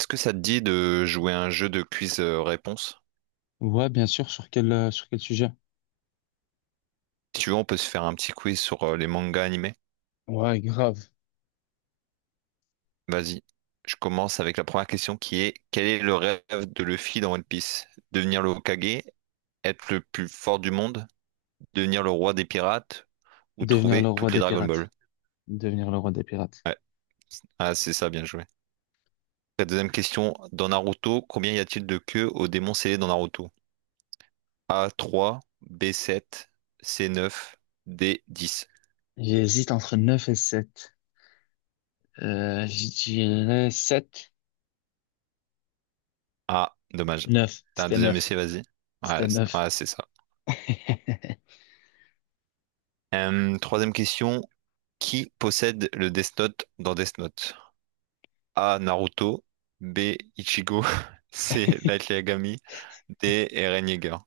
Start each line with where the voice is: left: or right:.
right: Est-ce que ça te dit de jouer à un jeu de quiz réponse?
left: Ouais, bien sûr. Sur quel sujet?
right: Si tu veux, on peut se faire un petit quiz sur les mangas animés.
left: Ouais, grave.
right: Vas-y. Je commence avec la première question qui est quel est le rêve de Luffy dans One Piece? Devenir le Hokage, être le plus fort du monde, devenir le roi des pirates ou
left: Devenir le
right: trouver
left: roi
right: toutes les
left: des
right: Dragon Ball?
left: pirates. Devenir le roi des pirates.
right: Ouais. Ah, c'est ça, bien joué. La deuxième question, dans Naruto, combien y a-t-il de queues au démon scellé dans Naruto? A trois, b sept, c neuf, d dix.
left: J'hésite entre 9 et sept. Je dirais sept.
right: Ah, dommage.
left: Neuf.
right: T'as un
left: C'était
right: deuxième
left: neuf.
right: essai, vas-y. Ouais,
left: C'était neuf.
right: c'est ça. Troisième question. Qui possède le Death Note dans Death Note? A. Naruto. B. Ichigo. C. Light Yagami. D. Eren Yeager.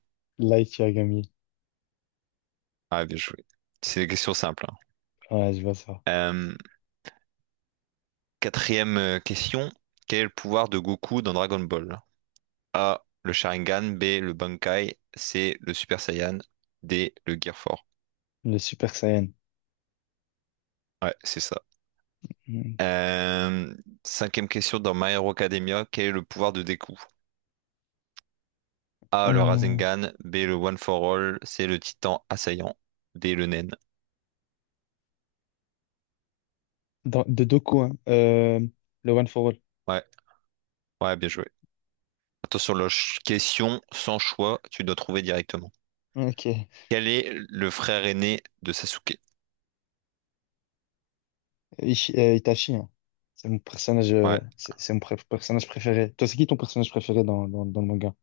left: Light Yagami.
right: Ah, bien joué. C'est des questions simples, hein.
left: Ouais, je vois ça.
right: Euh, quatrième question. Quel est le pouvoir de Goku dans Dragon Ball? A. Le Sharingan. B. Le Bankai. C. Le Super Saiyan. D. Le Gear Four.
left: Le Super Saiyan.
right: Ouais, c'est ça.
left: Mm.
right: Euh, cinquième question dans My Hero Academia, quel est le pouvoir de Deku? A, le
left: Euh,
right: Rasengan, B, le One for All, C, le Titan assaillant, D, le Nen.
left: de Doku, hein. Le One for All.
right: Ouais, ouais, bien joué. Attention, la question sans choix, tu dois trouver directement.
left: Ok.
right: Quel est le frère aîné de Sasuke?
left: Itachi, hein. C'est mon personnage,
right: Ouais.
left: c'est mon personnage préféré. Toi, c'est qui ton personnage préféré dans le manga?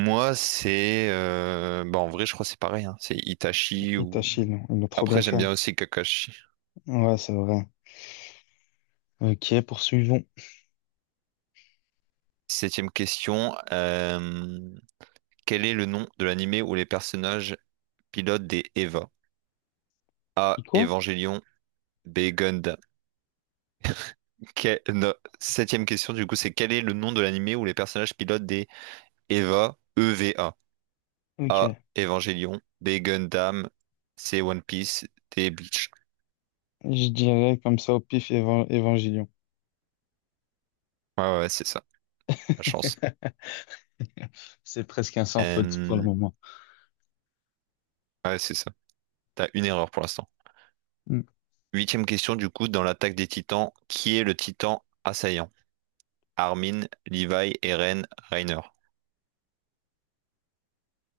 right: Moi, bah, en vrai, je crois que c'est pareil, hein. C'est Itachi ou...
left: Itachi, non. Ils l'ont trop bien
right: Après,
left: fait,
right: j'aime
left: hein.
right: bien aussi Kakashi.
left: Ouais, c'est vrai. Ok, poursuivons.
right: Septième question. Quel est le nom de l'anime où les personnages pilotent des EVA?
left: Et
right: A.
left: quoi?
right: Evangelion. B. Gundam. Non, septième question, du coup, c'est quel est le nom de l'anime où les personnages pilotent des EVA?
left: Ok.
right: A. Evangelion. B. Gundam. C. One Piece. D. Bleach.
left: Je dirais comme ça au pif, Évangélion.
right: Ouais, ouais, ouais, c'est ça. La chance.
left: C'est presque un sans faute pour le
right: Euh,
left: moment.
right: Ouais, c'est ça. T'as une erreur pour l'instant.
left: Mm.
right: Huitième question, du coup, dans l'attaque des titans, qui est le titan assaillant? Armin, Levi, Eren, Reiner.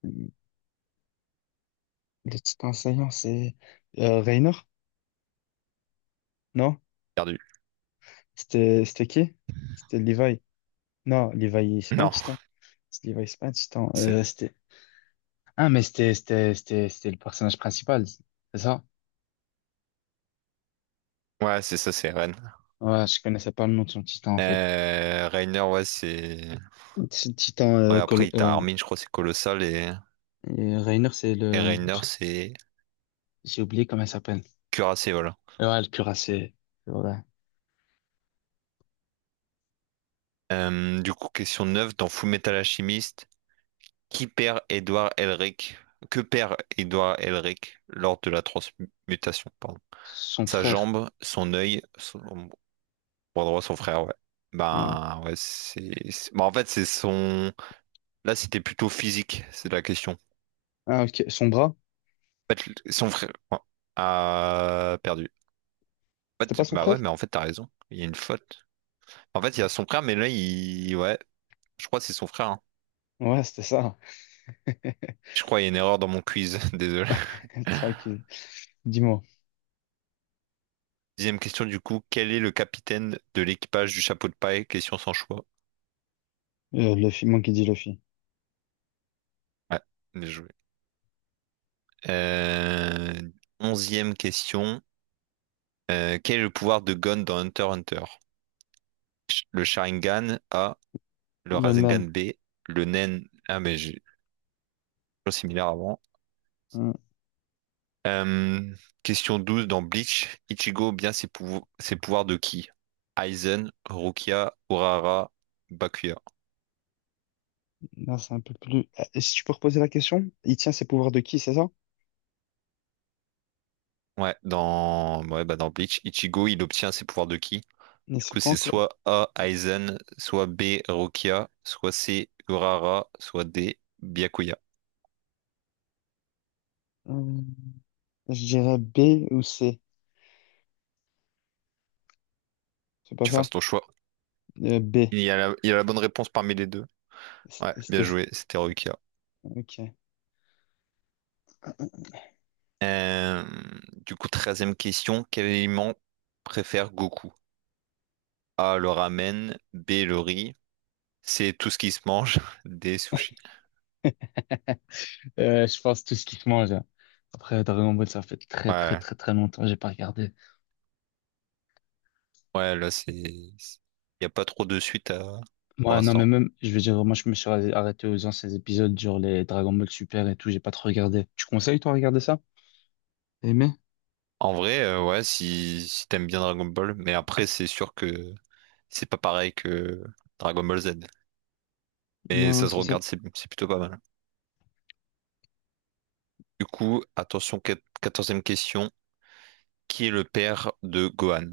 left: Le petit enseignant, c'est Raynor? Non?
right: Perdu.
left: C'était, qui? C'était Levi. Non, Levi, c'est pas un
right: Non,
left: titan. C'est Levi, c'est pas un titan.
right: c'est...
left: C'était... Ah, mais c'était le personnage principal, c'est ça?
right: Ouais, c'est ça, c'est Eren.
left: Ouais, je connaissais pas le nom de son titan, en fait.
right: Reiner, ouais,
left: Ce titan,
right: Ouais, après, t'as Armin, je crois, c'est colossal, et,
left: et Raynor, c'est
right: et
left: le...
right: Reiner, c'est
left: J'ai oublié comment il s'appelle.
right: cuirassé, voilà.
left: Ouais, le cuirassé. C'est vrai.
right: Du coup, question 9 dans Full Metal Alchemist qui perd Edward Elric? Que perd Edward Elric lors de la transmutation, pardon?
left: Son
right: Sa
left: frère.
right: jambe, son œil, bras droit, son frère, ouais.
left: Ouais.
right: Ben, ouais, ben, en fait, c'est son... Là, c'était plutôt physique, c'est la question.
left: Ah, ok. Son bras?
right: En fait, son frère ouais, a perdu. En
left: C'était
right: fait,
left: pas son
right: bah ouais,
left: frère?
right: mais en fait, t'as raison. Il y a une faute. En fait, il y a son frère, mais là, Ouais. Je crois que c'est son frère, hein.
left: Ouais, c'était ça.
right: Je crois qu'il y a une erreur dans mon quiz, désolé.
left: Tranquille. Dis-moi.
right: Dixième question du coup, quel est le capitaine de l'équipage du chapeau de paille? Question sans choix.
left: Luffy, moi qui dis Luffy.
right: Ouais, bien joué. Euh, Onzième question, quel est le pouvoir de Gon dans Hunter x Hunter? Le Sharingan A, le
left: Le nan.
right: Rasengan B, le Nen... Ah mais j'ai chose similaire avant.
left: Hum.
right: Euh, Question 12 dans Bleach, Ichigo bien ses pouvoirs de qui? Aizen, Rukia, Urara, Bakuya.
left: Là, c'est un peu plus. Si tu peux reposer la question, il tient ses pouvoirs de qui, c'est ça?
right: Ouais, bah dans Bleach, Ichigo, il obtient ses pouvoirs de qui?
left: Mais
right: Du
left: c'est
right: coup,
left: quoi
right: c'est
left: encore?
right: soit A, Aizen, soit B, Rokia, soit C, Urara, soit D, Byakuya.
left: Hum, je dirais B ou C. C'est pas
right: Tu
left: ça?
right: fasses ton choix.
left: B.
right: Il y a la bonne réponse parmi les deux. Ouais, bien
left: C'était.
right: joué, c'était Rokia.
left: Ok.
right: Euh, du coup, treizième question, quel aliment préfère Goku? A, le ramen, B, le riz, C, tout ce qui se mange, D, sushi.
left: Je pense tout ce qui se mange, hein. Après, Dragon Ball, ça fait très, très,
right: Ouais,
left: très, très longtemps. J'ai pas regardé.
right: ouais, là, c'est... Il n'y a pas trop de suite à... pour
left: Ouais, non, mais
right: l'instant.
left: même, je veux dire, moi, je me suis arrêté aux anciens épisodes, genre les Dragon Ball Super et tout, j'ai pas trop regardé. Tu conseilles, toi, à regarder ça? Aimé?
right: En vrai, ouais, si t'aimes bien Dragon Ball, mais après, c'est sûr que c'est pas pareil que Dragon Ball Z. Mais
left: Non, ouais,
right: ça se
left: c'est ça.
right: regarde, c'est plutôt pas mal. Du coup, attention, quatorzième question. Qui est le père de Gohan?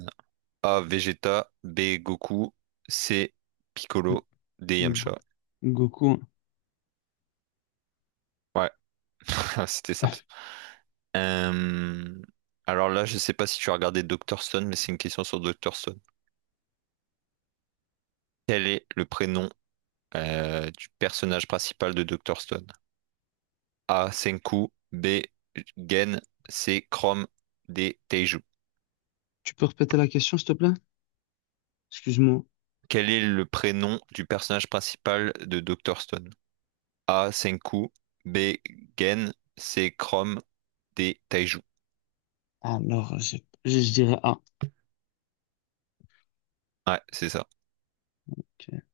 right: A. Vegeta, B. Goku, C. Piccolo, D.
left: Go-
right: Yamcha.
left: Goku, hein.
right: Ouais, c'était simple. Euh, Alors là, je sais pas si tu as regardé Doctor Stone, mais c'est une question sur Doctor Stone. Quel est le prénom du personnage principal de Doctor Stone? A. Senku. B. Gen. C. Chrome. D. Teiju.
left: Tu peux répéter la question, s'il te plaît? Excuse-moi.
right: Quel est le prénom du personnage principal de Dr. Stone? A. Senku. B. Gen. C. Chrome. D. Taiju.
left: Alors, je dirais A.
right: Ouais, c'est ça.
left: Ok.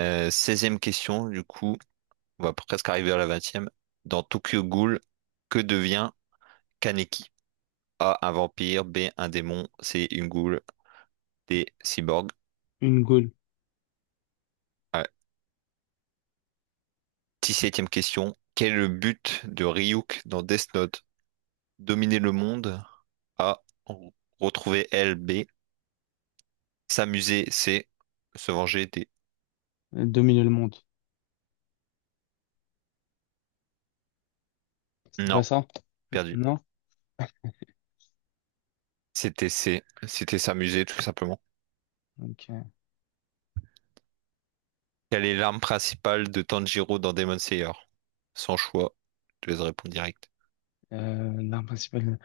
right: 16e question, du coup, on va presque arriver à la vingtième. Dans Tokyo Ghoul, que devient Kaneki? A. Un vampire. B. Un démon. C. Une ghoul. D. Cyborg.
left: Une Gaule,
right: Ouais. Dix-septième question. Quel est le but de Ryuk dans Death Note? Dominer le monde. A. R- Retrouver L. B. S'amuser. C. Se venger. D.
left: dominer le monde. C'était pas
right: Non,
left: ça?
right: perdu.
left: Non?
right: C'était C. C'était s'amuser, tout simplement.
left: Ok.
right: Quelle est l'arme principale de Tanjiro dans Demon Slayer? Sans choix. Je te laisse répondre direct.
left: L'arme principale,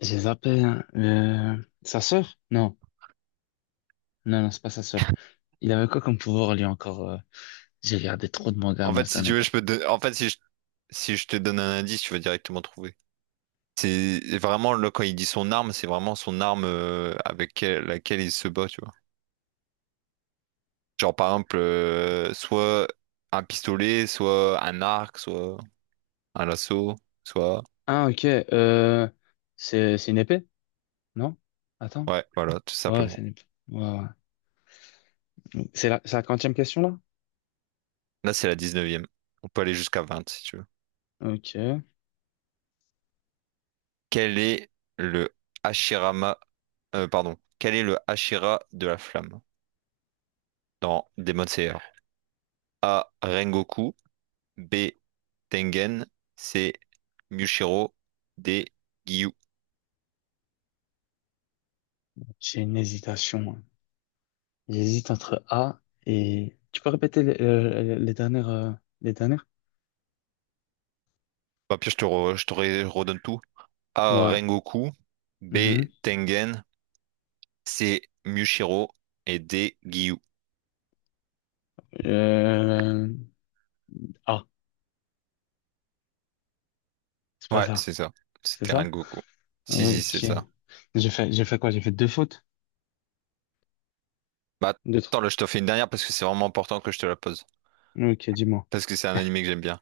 left: j'ai zappé, hein. Sa sœur? Non, non, non, c'est pas sa sœur. Il avait quoi comme pouvoir, lui, encore? J'ai regardé trop de mangas,
right: En
left: moi,
right: fait,
left: cette
right: si tu
left: année.
right: veux, je peux te... don- en fait, si je... si je te donne un indice, tu vas directement trouver. C'est vraiment, là, quand il dit son arme, c'est vraiment son arme avec laquelle il se bat, tu vois. Genre, par exemple, soit un pistolet, soit un arc, soit... un lasso, soit...
left: Ah, ok. C'est une épée, non? Attends.
right: Ouais, voilà, tout
left: Ouais,
right: simplement.
left: c'est une épée. Ouais, ouais. C'est la quantième question, là?
right: Là, c'est la dix-neuvième. On peut aller jusqu'à vingt, si tu veux.
left: Ok.
right: Quel est le Hashirama... pardon. Quel est le Hashira de la flamme dans Demon Slayer? A. Rengoku. B. Tengen. C. Mushiro. D. Gyu.
left: J'ai une hésitation, hein. J'hésite entre A et... Tu peux répéter les dernières... les dernières?
right: Bah, puis redonne tout. A.
left: Ouais.
right: Rengoku. B.
left: Mhm.
right: Tengen. C'est Mushiro et des Gyu.
left: Euh, A. C'est pas
right: Ouais,
left: ça.
right: c'est ça.
left: C'est
right: C'était
left: ça?
right: Rengoku. Si, si, c'est
left: Ok.
right: ça.
left: J'ai fait quoi? J'ai fait deux fautes?
right: Bah,
left: Deux trucs.
right: attends, là, je te fais une dernière parce que c'est vraiment important que je te la pose.
left: Ok, dis-moi.
right: Parce que c'est un animé que j'aime bien.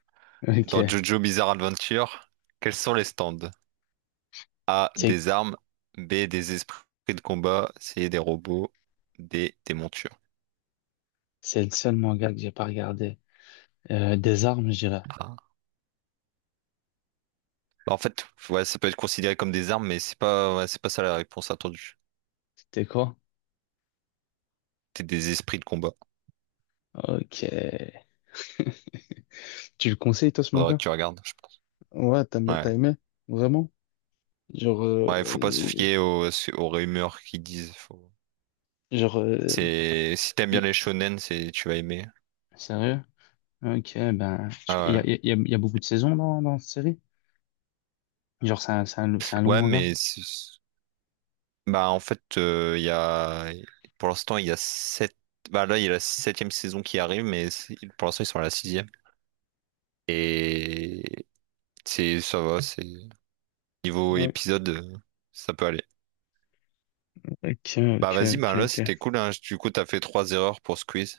right: Dans
left: Ok.
right: Jojo Bizarre Adventure, quels sont les stands? A,
left: C'est
right: des armes. B, des esprits de combat. C, des robots. D, des montures.
left: c'est le seul manga que j'ai pas regardé. Des armes, je dirais.
right: Ah. Bah, en fait, ouais, ça peut être considéré comme des armes, mais c'est pas, ouais, c'est pas ça la réponse attendue.
left: C'était quoi?
right: C'est des esprits de combat.
left: Ok. Tu le conseilles, toi, ce
right: Faudrait que
left: manga?
right: tu regardes, je pense.
left: Ouais, t'as
right: Ouais.
left: aimé? Vraiment? Genre,
right: Ouais, faut pas se
left: y-
right: fier aux rumeurs qui disent. Faut...
left: genre,
right: C'est si t'aimes bien
left: y-
right: les shonen, c'est tu vas aimer.
left: sérieux? Ok, ben, il y a,
right: Ah
left: y a beaucoup de saisons dans, cette série? Genre, c'est un long
right: ouais. Ouais,
left: manga?
right: mais bah en fait, il y a pour l'instant il y a sept. Bah là, il y a la septième saison qui arrive, mais pour l'instant ils sont à la sixième. Et c'est niveau
left: Ouais.
right: épisode, ça peut aller.
left: Ok,
right: Bah
left: ok,
right: vas-y,
left: ok,
right: bah là c'était
left: ok.
right: cool, hein. Du coup, t'as fait trois erreurs pour ce quiz.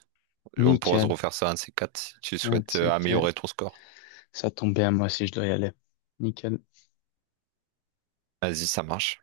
right: On pourra se
left: Nickel.
right: refaire ça un de ces quatre si tu
left: Ah, tu
right: souhaites
left: sais que
right: améliorer ton score.
left: ça tombe bien, moi aussi je dois y aller. Nickel.
right: Vas-y, ça marche.